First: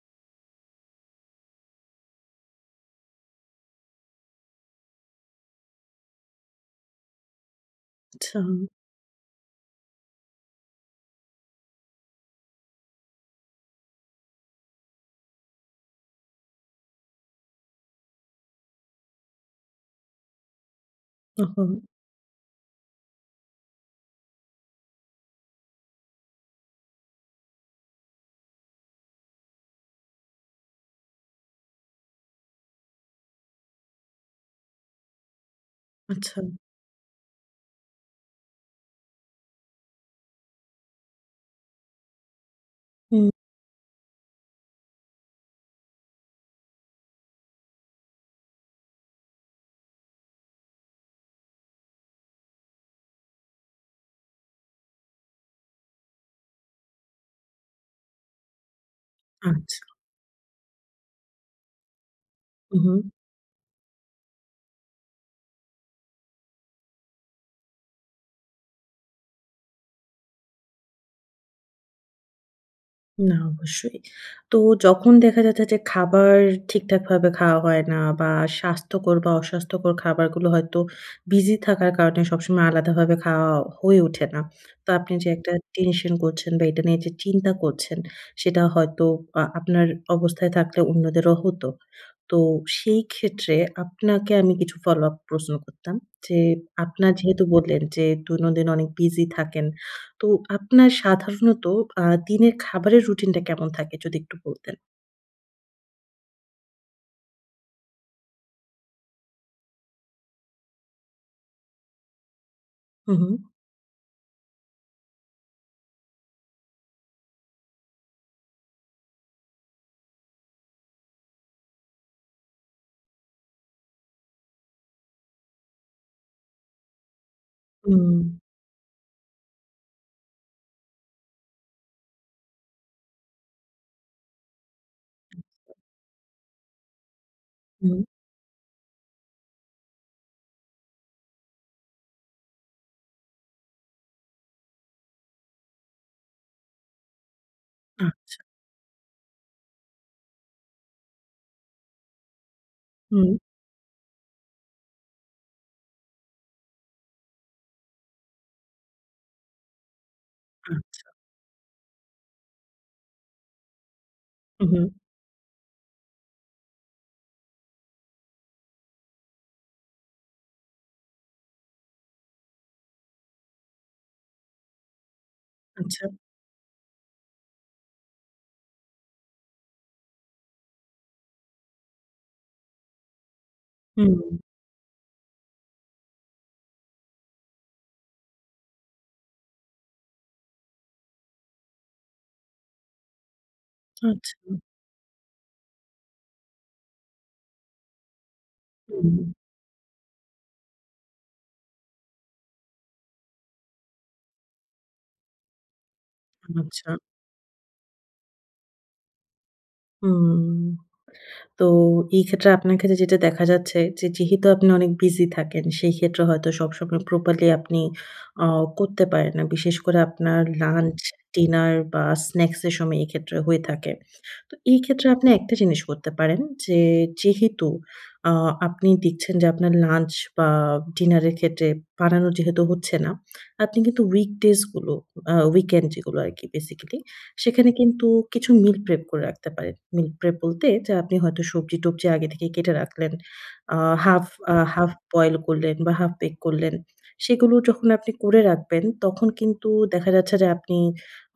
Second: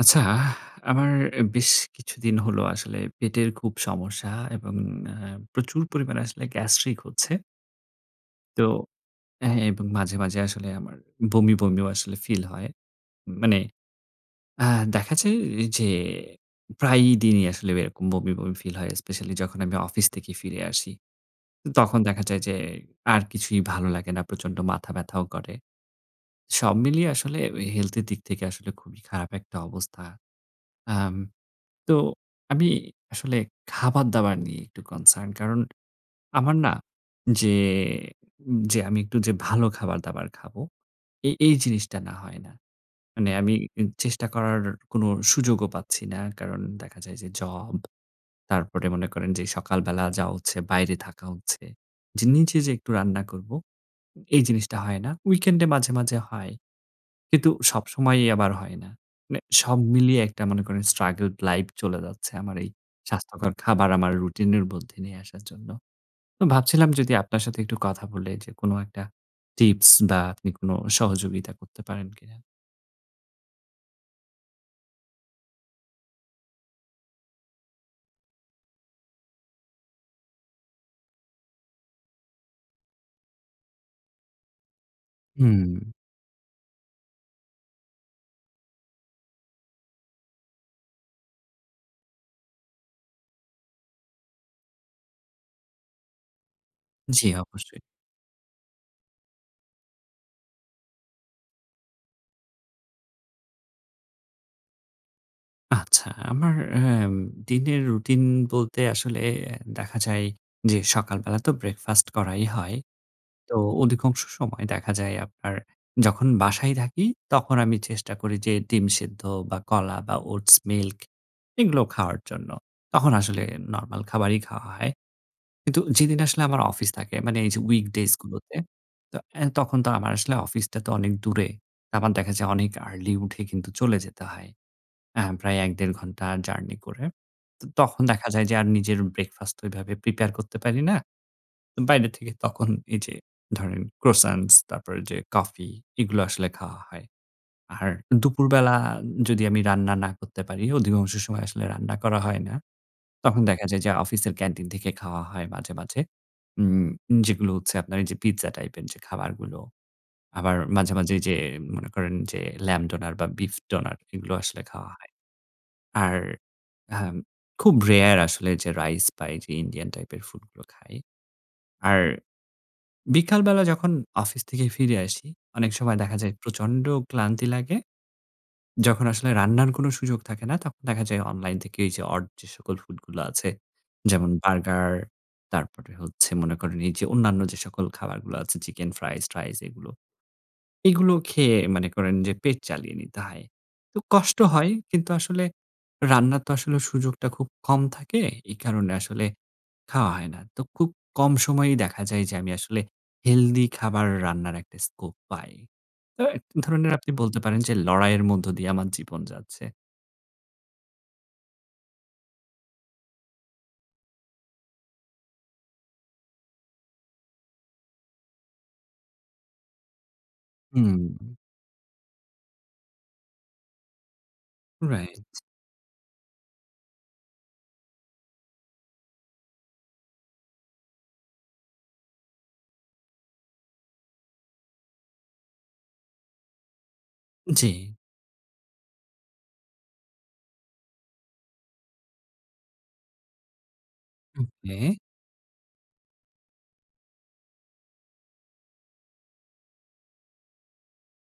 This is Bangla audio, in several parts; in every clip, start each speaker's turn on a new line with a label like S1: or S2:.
S1: আচ্ছা, আমার অ্যা বেশ কিছুদিন হলো আসলে পেটের খুব সমস্যা এবং আ প্রচুর পরিমাণে আসলে গ্যাস্ট্রিক হচ্ছে।
S2: আচ্ছা।
S1: তো, অ্যা এবং মাঝে, মাঝে আসলে আমার, বমি, বমিও আসলে ফিল হয়। ম মানে, আ দেখা যায় যে, প্রায়ই দিনই আসলে এরকম বমি, বমি ফিল হয় স্পেশালি যখন আমি অফিস থেকে ফিরে আসি।
S2: ওহো।
S1: তখন দেখা যায় যে, আর কিছুই ভালো লাগে না। প্রচন্ড মাথা ব্যাথাও করে। সব মিলিয়ে আসলে ঐ হেলথ এর দিক থেকে আসলে খুবই খারাপ একটা অবস্থা। আম তো আমি, আসলে খাবারদাবার নিয়ে একটু concerned কারণ
S2: আচ্ছা।
S1: আমার না, যে যে আমি একটু যে ভালো খাবার-দাবার খাবো, এই এই জিনিসটা না হয় না।
S2: হুম।
S1: মানে আমি ই চেষ্টা করার কোন সুযোগও পাচ্ছি না। কারণ দেখা যায় যে জব, তারপরে মনে করেন যে সকালবেলা যাওয়া হচ্ছে, বাইরে থাকা হচ্ছে। যে নিজে যে একটু রান্না করব। এই জিনিসটা হয় না। weekend এ মাঝে, মাঝে হয়। কিন্তু সবসময়ই আমার হয় না। মানে
S2: আচ্ছা।
S1: সব মিলিয়ে একটা মনে করেন struggled life চলে যাচ্ছে আমার এই
S2: উহু।
S1: স্বাস্থ্যকর খাবার আমার রুটিনের মধ্যে নিয়ে আসার জন্য। তো ভাবছিলাম যদি আপনার সাথে একটু কথা বলে যে কোন একটা টিপস বা আপনি কোন সহযোগিতা করতে পারেন কিনা?
S2: না অবশ্যই। তো যখন দেখা যাচ্ছে যে খাবার ঠিকঠাকভাবে খাওয়া হয়না বা স্বাস্থ্যকর বা অস্বাস্থ্যকর খাবারগুলো হয়তো বিজি থাকার কারণে সবসময় আলাদাভাবে খাওয়া হয়ে ওঠে না। তো আপনি যে একটা
S1: হুম।
S2: টেনশন করছেন বা এটা নিয়ে যে চিন্তা করছেন, সেটা হয়তো আ আপনার অবস্থায় থাকলে অন্যদেরও হতো। তো সেই ক্ষেত্রে আপনাকে আমি কিছু ফলো আপ প্রশ্ন করতাম। যে আপনার
S1: জ্বি
S2: যেহেতু বললেন
S1: অবশ্যই।
S2: যে দৈনন্দিন অনেক বিজি থাকেন। তো আপনার সাধারণত আ দিনের খাবারের রুটিনটা কেমন থাকে যদি একটু বলতেন?
S1: আচ্ছা, আমার অ্যাম দিনের রুটিন বলতে আসলে দেখা যায় যে সকাল বেলা তো ব্রেকফাস্ট করাই হয়।
S2: হু, হু।
S1: তো অধিকাংশ সময় দেখা যায় আপনার যখন বাসায় থাকি তখন আমি চেষ্টা করি যে ডিম সিদ্ধ বা কলা বা ওটস মিল্ক এগুলো খাওয়ার জন্য। তখন আসলে নরমাল খাবারই খাওয়া হয়। কিন্তু যেদিন আসলে আমার অফিস থাকে মানে এই যে উইক ডেইজ
S2: হুম।
S1: গুলোতে, তো অ্যা তখন তো আমার আসলে অফিসটা তো অনেক দূরে। আবার দেখা যায় অনেক আর্লি উঠে কিন্তু চলে যেতে হয়। আ প্রায় ১-১.৫ ঘণ্টা জার্নি করে। তো
S2: হুম।
S1: তখন দেখা যায় যে আর নিজের ব্রেকফাস্ট ওইভাবে প্রিপেয়ার করতে পারি না। বাইরে থেকে তখন এই যে ধরেন ক্রোসান্টস তারপর ওইযে কফি এগুলো আসলে খাওয়া হয়। আর
S2: আচ্ছা।
S1: দুপুরবেলা যদি আমি রান্না না করতে পারি, অধিকাংশ সময় আসলে রান্না করা হয় না।
S2: হুম।
S1: তখন দেখা যায় যে অফিসের ক্যান্টিন থেকে খাওয়া হয় মাঝে, মাঝে। উম যেগুলো হচ্ছে আপনার এইযে পিজ্জা টাইপের যে খাবারগুলো। আবার মাঝে,
S2: আচ্ছা।
S1: মাঝে এইযে মনে করেন যে ল্যাম্ব ডোনার বা বিফ ডোনার এগুলো আসলে খাওয়া
S2: উহু।
S1: হয়। আর হ্যাঁম খুব রেয়ার আসলে যে রাইস পাই যে ইন্ডিয়ান টাইপের ফুডগুলো খাই। আর বিকালবেলা যখন অফিস থেকে ফিরে আসি, অনেক সময়
S2: আচ্ছা।
S1: দেখা যায় প্রচন্ড ক্লান্তি লাগে। যখন আসলে রান্নার কোন সুযোগ থাকে না, তখন দেখা যায় অনলাইন থেকে এইযে অড যে সকল ফুড গুলো আছে
S2: হুম।
S1: যেমন, বার্গার তারপরে হচ্ছে মনে করেন এইযে অন্যান্য যে সকল খাবারগুলো আছে চিকেন ফ্রাইস-ট্রাইস এগুলো। এগুলো খেয়ে মানে করেন যে পেট চালিয়ে নিতে হয়। তো কষ্ট
S2: আচ্ছা।
S1: হয় কিন্তু আসলে রান্নার তো আসলে সুযোগটা খুব কম থাকে। এই কারণে আসলে
S2: হুম।
S1: খাওয়া হয় না। তো খুব কম সময়েই দেখা যায় যে আমি আসলে হেলদি খাবার রান্নার একটা স্কোপ পাই। তো এ
S2: আচ্ছা।
S1: ধরনের আপনি বলতে পারেন যে লড়াইয়ের মধ্য দিয়ে আমার জীবন যাচ্ছে।
S2: হুম, তো এই ক্ষেত্রে আপনার ক্ষেত্রে যেটা দেখা যাচ্ছে, যে যেহেতু আপনি অনেক বিজি থাকেন, সেই ক্ষেত্রে হয়তো সবসময় প্রপারলি আপনি অ করতে পারেন না। বিশেষ করে আপনার লাঞ্চ,
S1: হুম।
S2: ডিনার বা স্ন্যাকস এর সময়, এক্ষেত্রে হয়ে থাকে। তো এই ক্ষেত্রে
S1: রাইট।
S2: আপনি একটা জিনিস করতে পারেন, যে যেহেতু আ আপনি দিচ্ছেন যে আপনার লাঞ্চ বা ডিনার এর ক্ষেত্রে বানানো যেহেতু হচ্ছে না, আপনি কিন্তু weekdays গুলো, আ weekend যেগুলো আরকি, বেসিক্যালি
S1: জি।
S2: সেখানে কিন্তু কিছু মিল প্রেপ করে রাখতে পারেন। মিল প্রেপ বলতে, যা আপনি হয়তো সবজি-টবজি আগে থেকেই কেটে রাখলেন, আ হাফ আ হাফ
S1: ওকে।
S2: বয়েল করলেন বা হাফ বেক করলেন। সেগুলো যখন আপনি করে রাখবেন, তখন কিন্তু দেখা যাচ্ছে যে আপনি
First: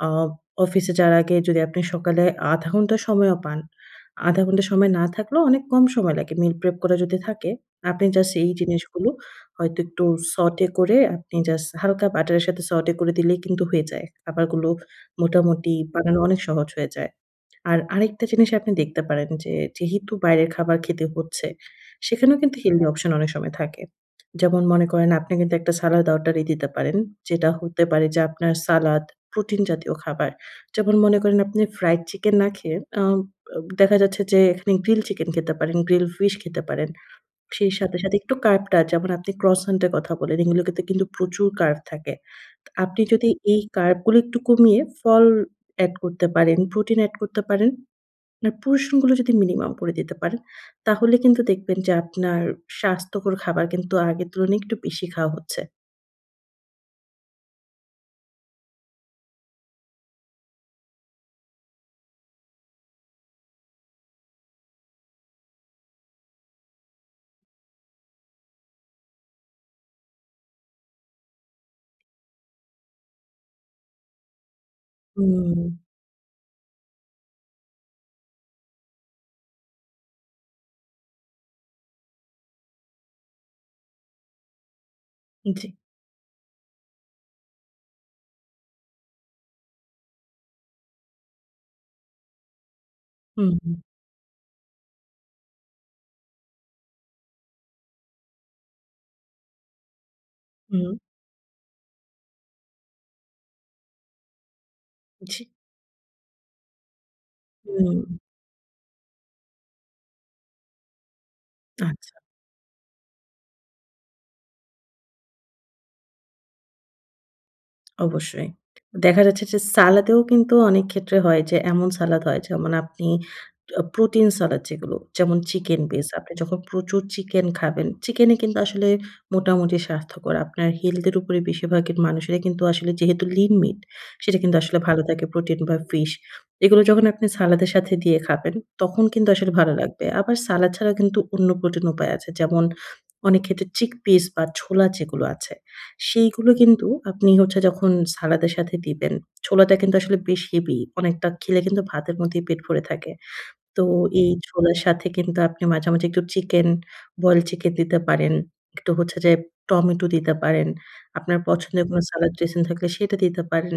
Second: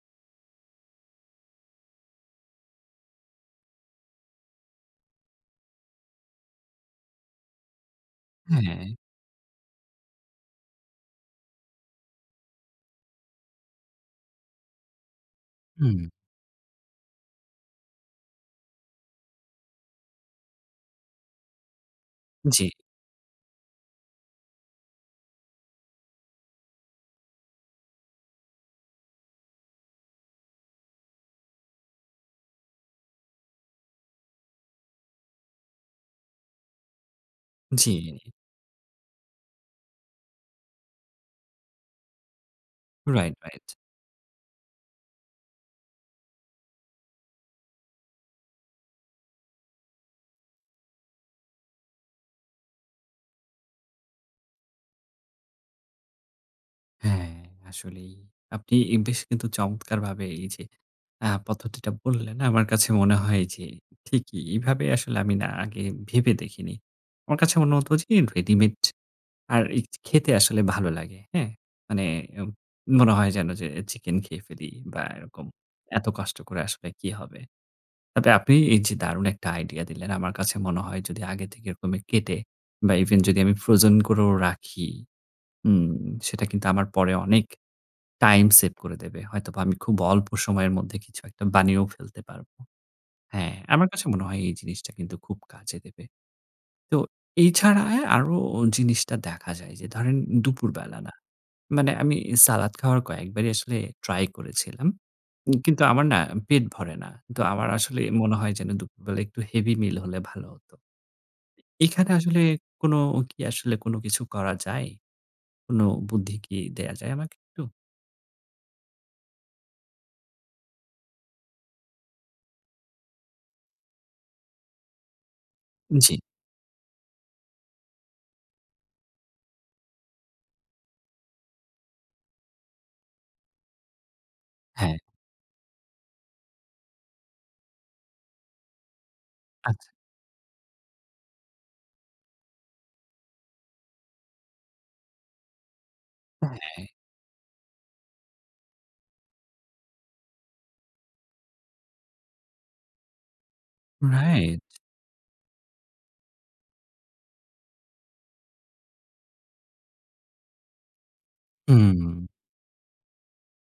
S2: আ অফিসে যাওয়ার আগে যদি আপনি সকালে ০.৫ ঘন্টা সময়ও পান, ০.৫ ঘন্টা সময় না থাকলেও অনেক কম সময় লাগে। মিল প্রেপ করা যদি থাকে, আপনি জাস্ট এই জিনিস
S1: হ্যাঁ।
S2: গুলো হয়তো একটু saute করে, আপনি জাস্ট হালকা বাটারের সাথে saute করে দিলেই কিন্তু হয়ে যায়। খাবারগুলো মোটামুটি
S1: হু।
S2: বানানো অনেক সহজ হয়ে যায়। আর আরেকটা জিনিস আপনি দেখতে পারেন, যে যেহেতু বাইরের খাবার খেতে হচ্ছে, সেখানেও কিন্তু
S1: জি।
S2: হেলথি অপশন অনেক সময় থাকে। যেমন মনে করেন, আপনি কিন্তু একটা সালাদ অর্ডারই দিতে পারেন, যেটা হতে পারে যে আপনার সালাদ, প্রোটিন জাতীয় খাবার। যেমন মনে করেন, আপনি ফ্রাইড চিকেন না খেয়ে আ অ দেখা যাচ্ছে যে এখানে গ্রিল চিকেন খেতে পারেন, গ্রিল ফিশ খেতে পারেন। সেই
S1: জি।
S2: সাথে, সাথে একটু কার্বটা, যেমন আপনি ক্রসান্ট এর কথা বলেন, এগুলোতে কিন্তু প্রচুর কার্ব থাকে। আপনি যদি
S1: রাইট,
S2: এই
S1: রাইট।
S2: কার্ব গুলি একটু কমিয়ে ফল এড করতে পারেন, প্রোটিন এড করতে পারেন, আপনার portion গুলো যদি মিনিমাম করে দিতে পারেন, তাহলে কিন্তু দেখবেন যে আপনার স্বাস্থ্যকর খাবার কিন্তু আগের তুলনায় একটু বেশি খাওয়া হচ্ছে।
S1: হ্যাঁ, আসলেই, আপনি ইম বেশ কিন্তু চমৎকারভাবে এই যে আ পদ্ধতিটা বললেন। আমার কাছে মনে হয় যে ঠিকই, এইভাবে আসলে আমি না আগে ভেবে দেখিনি। আমার কাছে মনে হত যে এম রেডিমেড, আর এই খেতে আসলে ভালো লাগে। হ্যাঁ? মানে এম মনে হয় যেন যে চিকেন খেয়ে ফেলি বা এরকম।
S2: হুম।
S1: এত কষ্ট করে আসলে কী হবে? তবে আপনি এই যে দারুণ একটা আইডিয়া দিলেন, আমার কাছে মনে হয় যদি আগে থেকে এরকমে কেটে, বা ইভেন যদি আমি ফ্রোজেন করেও রাখি।
S2: জ্বী।
S1: উম সেটা কিন্তু আমার পরে অনেক টাইম সেভ করে দেবে। হয়তোবা আমি খুব অল্প সময়ের মধ্যে কিছু একটা বানিয়েও ফেলতে পারব।
S2: হু,
S1: হ্যাঁ,
S2: হু।
S1: আমার কাছে মনে হয় এই জিনিসটা কিন্তু খুব কাজে দেবে। তো এছাড়া আরো অ জিনিসটা দেখা যায় যে ধরেন,
S2: হুম।
S1: দুপুরবেলা না মানে আমি সালাদ খাওয়ার কয়েকবারই আসলে ট্রাই করেছিলাম।
S2: জ্বী।
S1: উম কিন্তু আমার না পেট ভরে না। কিন্তু আমার আসলে
S2: হুম।
S1: মনে হয় যে দুপুরবেলা একটু হেভি মিল হলে ভালো হত। এইখানে
S2: আচ্ছা।
S1: আসলে কোন কি আসলে কোন কিছু করা যায়? কোন বুদ্ধি কি দেয়া যায় আমাকে একটু?
S2: অবশ্যই। দেখা যাচ্ছে যে সালাদেও কিন্তু অনেক ক্ষেত্রে হয় যে, এমন সালাদ হয় যেমন আপনি আ প্রোটিন সালাদ যেগুলো। যেমন চিকেন বেইজ,
S1: জ্বী।
S2: আপনি যখন প্রচুর চিকেন খাবেন, চিকেন এ কিন্তু আসলে মোটামুটি স্বাস্থ্যকর। আপনার হেলথ এর উপরে বেশিরভাগের মানুষেরা কিন্তু আসলে যেহেতু lean meat সেটা কিন্তু আসলে
S1: হ্যাঁ।
S2: ভালো থাকে প্রোটিন বা ফিশ। এইগুলো যখন আপনি সালাদের সাথে দিয়ে খাবেন তখন কিন্তু আসলে ভালো
S1: আচ্ছা।
S2: লাগবে। আবার সালাদ ছাড়া কিন্তু অন্য প্রোটিন উপায় আছে। যেমন অনেক ক্ষেত্রে চিকপিস বা ছোলা যেগুলো আছে,
S1: আ
S2: সেইগুলো
S1: হ্যাঁ।
S2: কিন্তু আপনি হচ্ছে যখন সালাদের সাথে দিবেন। ছোলাটা কিন্তু আসলে বেশ হেভি। অনেকটা খেলে কিন্তু ভাতের মতোই পেট ভরে থাকে। তো এই
S1: রাইট।
S2: ছোলার সাথে কিন্তু আপনি মাঝে, মাঝে একটু চিকেন, বয়েলড চিকেন দিতে পারেন। একটু হচ্ছে যে টমেটো দিতে পারেন। আপনার পছন্দের কোন
S1: হুম।
S2: সালাদ ড্রেসিং থাকলে সেটা দিতে পারেন।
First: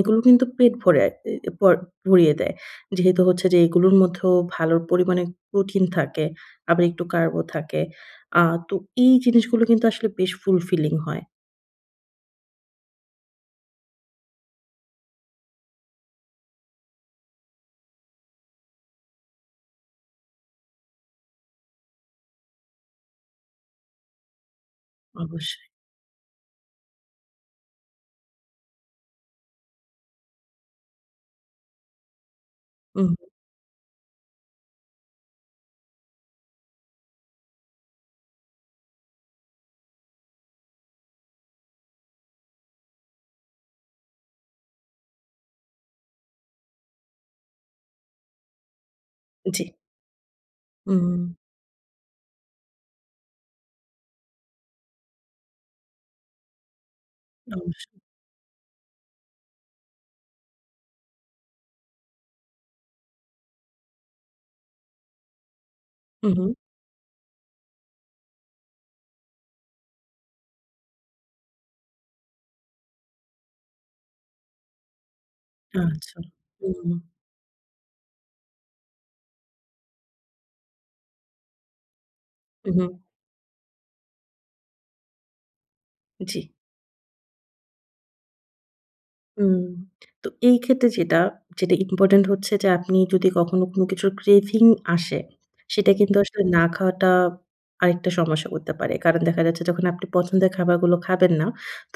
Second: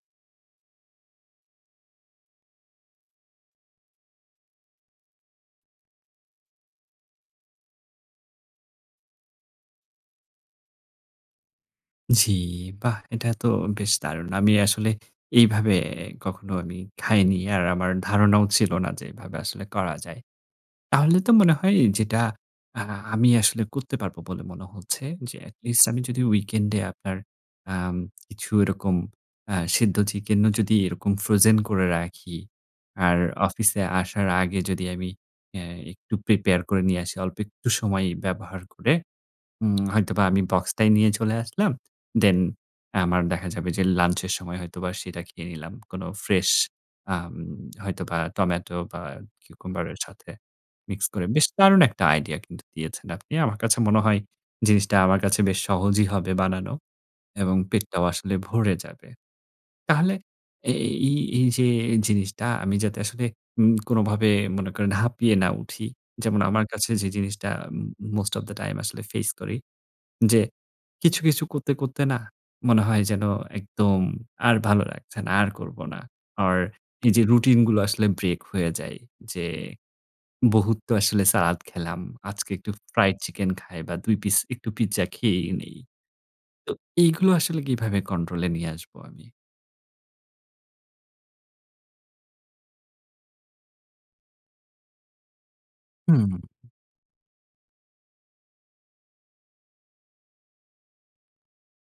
S2: এগুলো কিন্তু পেট ভরায়ে অ্যা প ভরিয়ে দেয়। যেহেতু হচ্ছে যে এইগুলোর মধ্যেও ভালোর পরিমাণে প্রোটিন থাকে। আবার একটু কার্বও থাকে। আ তো এই জিনিসগুলো কিন্তু আসলে বেশ fulfilling হয়।
S1: জি, বাহ! এটা তো বেশ দারুণ! আমি আসলে এইভাবে কখনো আমি খাইনি। আর আমার ধারণাও ছিল না যে এভাবে আসলে করা যায়। তাহলে তো মনে হয় যেটা আ আমি আসলে করতে পারব বলে মনে হচ্ছে, যে
S2: অবশ্যই।
S1: এটলিস্ট আমি যদি উইকেন্ডে আপনার আম কিছু এরকম আ সিদ্ধ চিকেন ও যদি এরকম ফ্রোজেন করে রাখি আর
S2: উহু।
S1: অফিসে আসার আগে যদি আমি অ্যা একটু প্রিপেয়ার করে নিয়ে আসি অল্প একটু সময় ব্যবহার করে। উম হয়তোবা আমি বক্সটায় নিয়ে চলে আসলাম। দেন আমার দেখা যাবে যে লাঞ্চ এর সময় হয়তোবা সেটা খেয়ে নিলাম। কোন ফ্রেশ আম হয়তোবা টমেটো বা
S2: জি।
S1: কিউকাম্বার এর সাথে মিক্স করে
S2: উম
S1: বেশ দারুণ একটা আইডিয়া কিন্তু দিয়েছেন আপনি। আমার কাছে মনে হয় জিনিসটা আমার কাছে বেশ সহজই হবে বানানো এবং
S2: অবশ্যই।
S1: পেটটাও আসলে ভরে যাবে। তাহলে এ এই এইযে, এই জিনিসটা আমি যাতে আসলে উম কোনভাবে মনে করে হাঁপিয়ে না উঠি।
S2: হু,
S1: যেমন
S2: হু।
S1: আমার কাছে যে জিনিসটা ম মোস্ট ওফ দা টাইম আসলে ফেইস করি। যে কিছু, কিছু করতে, করতে নাহ, মনে হয় যেন একদম আর ভালো লাগছে না। আর করব না।
S2: আচ্ছা
S1: অর
S2: হুম।
S1: এই যে রুটিন গুলো আসলে ব্রেক হয়ে যায় যে বহুত তো আসলে সালাদ খেলাম। আজকে একটু
S2: উহু।
S1: ফ্রাইড চিকেন খাই বা ২ পিস একটু পিজ্জা খেয়েই নেই।
S2: জি।
S1: তো এগুলো আসলে কিভাবে কন্ট্রোল নিয়ে আসবো আমি?
S2: হুম, তো এই ক্ষেত্রে যেটা, যেটা ইম্পোর্টেন্ট হচ্ছে যে আপনি যদি কখনো কোন কিছুর craving আসে সেটা কিন্তু
S1: হুম।
S2: আসলে না খাওয়াটা আরেকটা সমস্যা করতে পারে। কারণ দেখা যাচ্ছে যখন আপনি পছন্দের খাবারগুলো খাবেন না,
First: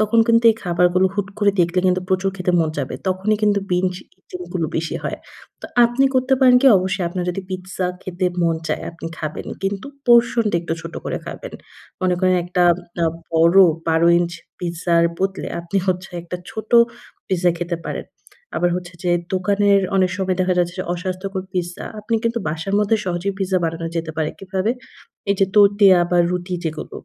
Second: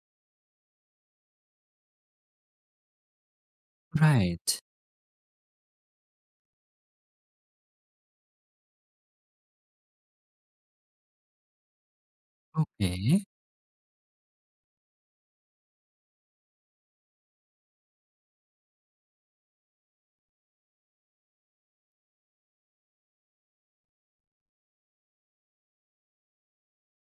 S2: তখন কিন্তু এই খাবারগুলো হুট করে দেখলে কিন্তু প্রচুর খেতে মন চাবে। তখনই কিন্তু বিনজ
S1: রাইট।
S2: জিনিস গুলো বেশি হয়। তো আপনি করতে পারেন কি অবশ্যই আপনার যদি পিজ্জা খেতে মন চায় আপনি খাবেন। কিন্তু portion টা একটু ছোট করে খাবেন। মনে করেন একটা আ
S1: ওকে।
S2: বড় ১২″ পিজ্জার বদলে আপনি হচ্ছে একটা ছোট পিজ্জা খেতে পারেন। আবার হচ্ছে যে দোকানের অনেক সময় দেখা যাচ্ছে যে অস্বাস্থ্যকর পিজ্জা। আপনি কিন্তু বাসার মধ্যে সহজেই পিজ্জা বানানো যেতে পারে। কিভাবে? এই যে তোতিয়া বা রুটি যেগুলো।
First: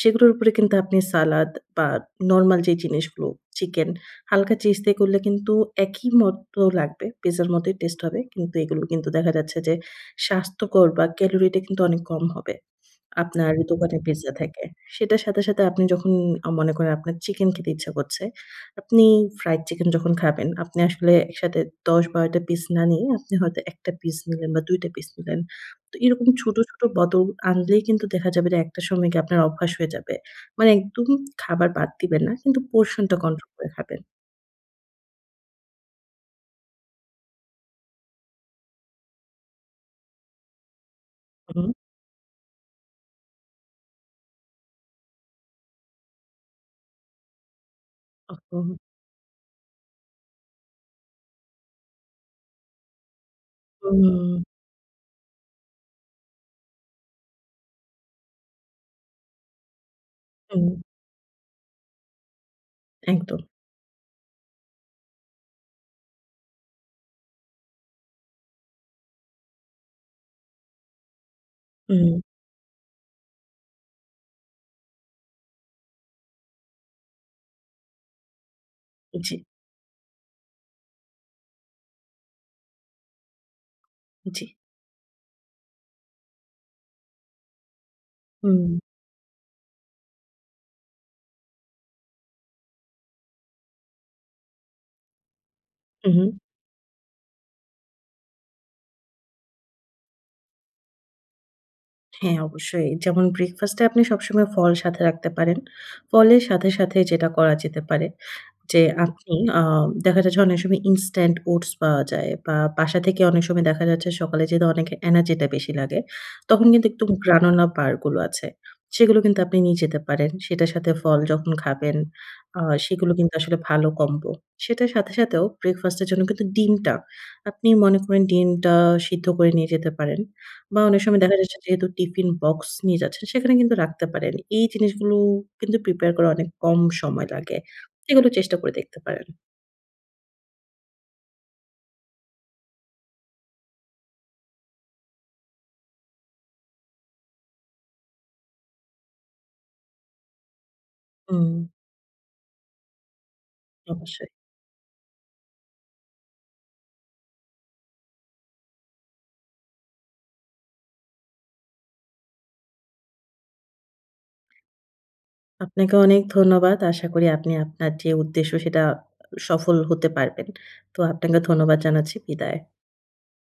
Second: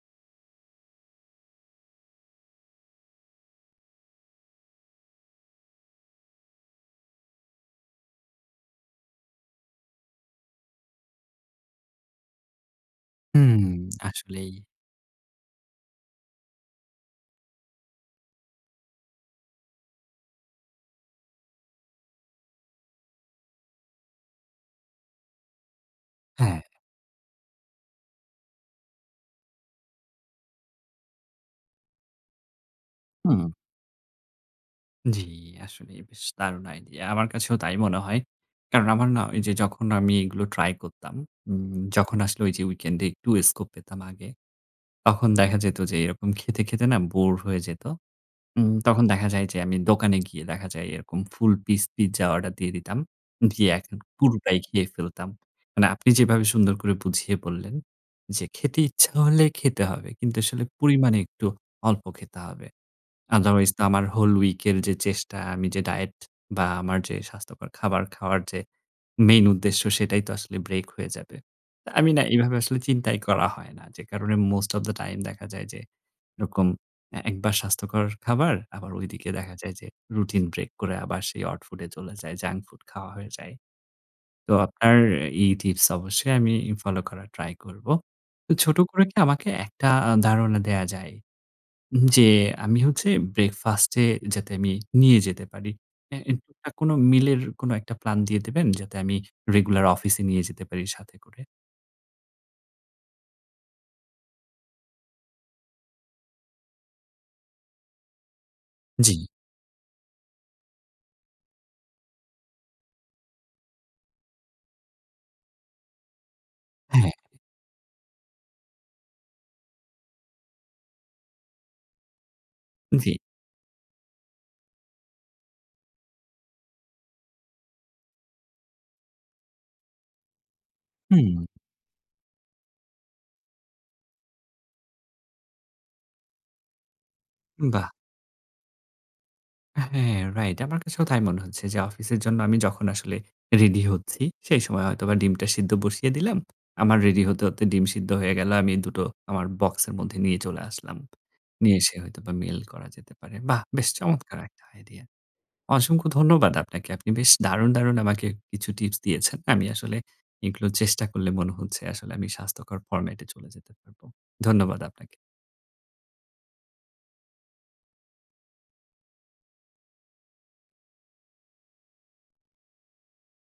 S2: সেগুলোর উপরে কিন্তু আপনি সালাদ বা নরমাল যে জিনিসগুলো চিকেন হালকা চিজ দিয়ে করলে কিন্তু একই মত লাগবে। পিজ্জার মতই টেস্ট হবে। কিন্তু এগুলো কিন্তু দেখা যাচ্ছে যে স্বাস্থ্যকর বা ক্যালোরিটা কিন্তু অনেক কম হবে। আপনার
S1: হুম,
S2: দোকানের পিজ্জা
S1: আসলেই।
S2: থেকে। সেটার সাথে, সাথে আপনি যখন আ মনে করেন আপনার চিকেন খেতে ইচ্ছা করছে। আপনি ফ্রাইড চিকেন যখন খাবেন, আপনি আসলে একসাথে ১০-১২ টা পিস না নিয়ে আপনি হয়তো ১ টা পিস নিলেন বা ২ টা পিস নিলেন। তো এরকম ছোট,
S1: হ্যাঁ।
S2: ছোট বদল আনলেই কিন্তু দেখা যাবে যে একটা সময় গিয়ে আপনার অভ্যাস হয়ে যাবে। মানে একদম খাবার বাদ দিবেন না। কিন্তু পোরশন টা
S1: হুম।
S2: কন্ট্রোল করে খাবেন।
S1: জি, আসলে বেশ দারুণ আইডিয়া। আমার কাছেও তাই মনে হয়। কারণ আমার না ওইযে যখন আমি এগুলো ট্রাই করতাম,
S2: হু, হু।
S1: উম যখন আসলে ওইযে উইকেন্ড এ একটু স্কোপ পেতাম আগে। তখন দেখা যেত যে এরকম খেতে, খেতে না বোরড হয়ে যেত।
S2: ওহ
S1: উম
S2: হো!
S1: তখন দেখা যায় যে আমি দোকানে গিয়ে দেখা যায় এরকম ফুল পিস পিজ্জা অর্ডার দিয়ে দিতাম। দিয়ে এখন
S2: হুম।
S1: পুরোটাই খেয়ে ফেলতাম। মানে আপনি যেভাবে সুন্দর করে বুঝিয়ে বললেন, যে খেতে ইচ্ছা হলে খেতে হবে। কিন্তু আসলে
S2: হুম।
S1: পরিমাণে একটু অল্প খেতে হবে।
S2: একদম।
S1: আদারওয়াইজ তো আমার হোল উইক এর যে চেষ্টা, আমি যে ডায়েট বা আমার যে স্বাস্থ্যকর খাবার খাওয়ার যে মেইন উদ্দেশ্য, সেটাই তো আসলে ব্রেক হয়ে যাবে। আমি
S2: হুম।
S1: না এভাবে আসলে চিন্তাই করা হয় না। যে কারণে মোস্ট অব দি টাইম দেখা যায় যে যেরকম একবার স্বাস্থ্যকর খাবার আবার ওই দিকে
S2: জ্বি।
S1: দেখা যায় যে রুটিন ব্রেক করে আবার সেই অড ফুড এ চলে যায়, জাঙ্ক ফুড খাওয়া হয়ে যায়।
S2: জ্বি।
S1: তো আপনার এই টিপস অবশ্যই আমি ফলো করার ট্রাই করব। তো
S2: হুম।
S1: ছোট করে কি আমাকে একটা আ ধারণা দেয়া যায় যে আমি হচ্ছে ব্রেকফাস্টে যাতে আমি নিয়ে যেতে পারি। এ
S2: উহু।
S1: [unintelligible] কোনো মিল এর কোন একটা প্ল্যান দিয়ে দেবেন? যাতে আমি রেগুলার অফিসে নিয়ে যেতে পারি সাথে করে?
S2: হ্যাঁ, অবশ্যই। যেমন ব্রেকফাস্ট এ আপনি সবসময় ফল সাথে রাখতে পারেন। ফলের সাথে, সাথে যেটা করা যেতে পারে যে
S1: জী।
S2: আপনি আ দেখা যায় যে অনেক সময় ইনস্ট্যান্ট ওটস পাওয়া যায় বা বাসা থেকে অনেক সময় দেখা যাচ্ছে সকালে যেহেতু অনেকের এনার্জিটা বেশি লাগে, তখন কিন্তু একটু
S1: হ্যাঁ।
S2: গ্রানুলা বার গুলো আছে। সেগুলো কিন্তু আপনি নিয়ে যেতে পারেন। সেটার সাথে ফল যখন খাবেন। আ সেগুলো
S1: জী।
S2: কিন্তু আসলে ভালো কম্বো। সেটার সাথে সাথেও ব্রেকফাস্ট এর জন্য কিন্তু ডিমটা। আপনি মনে করেন ডিমটা সিদ্ধ করে নিয়ে যেতে পারেন বা অনেক সময় দেখা
S1: হুম।
S2: যাচ্ছে যেহেতু টিফিন বক্স নিয়ে যাচ্ছেন সেখানে কিন্তু রাখতে পারেন। এই জিনিসগুলো কিন্তু প্রিপেয়ার করা অনেক কম সময় লাগে।
S1: বাহ!
S2: এগুলো চেষ্টা করে দেখতে পারেন।
S1: আ হ্যাঁ, রাইট। আমার কাছেও তাই মনে হচ্ছে যে অফিসের জন্য আমি যখন আসলে রেডি হচ্ছি সেই সময় হয়তোবা ডিমটা সিদ্ধ বসিয়ে দিলাম। আমার রেডি হতে, হতে ডিম সিদ্ধ হয়ে গেল। আমি ২ টো আমার বক্সের মধ্যে নিয়ে চলে আসলাম।
S2: হুম।
S1: নিয়ে এসে হয়তোবা মেইল করা যেতে পারে। বাহ! বেশ
S2: অবশ্যই।
S1: চমৎকার একটা আইডিয়া। অসংখ্য ধন্যবাদ আপনাকে। আপনি বেশ দারুণ, দারুণ আমাকে কিছু টিপস দিয়েছেন। আমি আসলে এইগুলো চেষ্টা করলে মনে হচ্ছে আসলে আমি স্বাস্থ্যকর ফরমেট এ চলে যেতে পারব। ধন্যবাদ আপনাকে।
S2: আপনাকে অনেক ধন্যবাদ। আশা করি আপনি আপনার যে উদ্দেশ্য সেটা আ সফল হতে পারবেন। তো আপনাকে ধন্যবাদ জানাচ্ছি। বিদায়।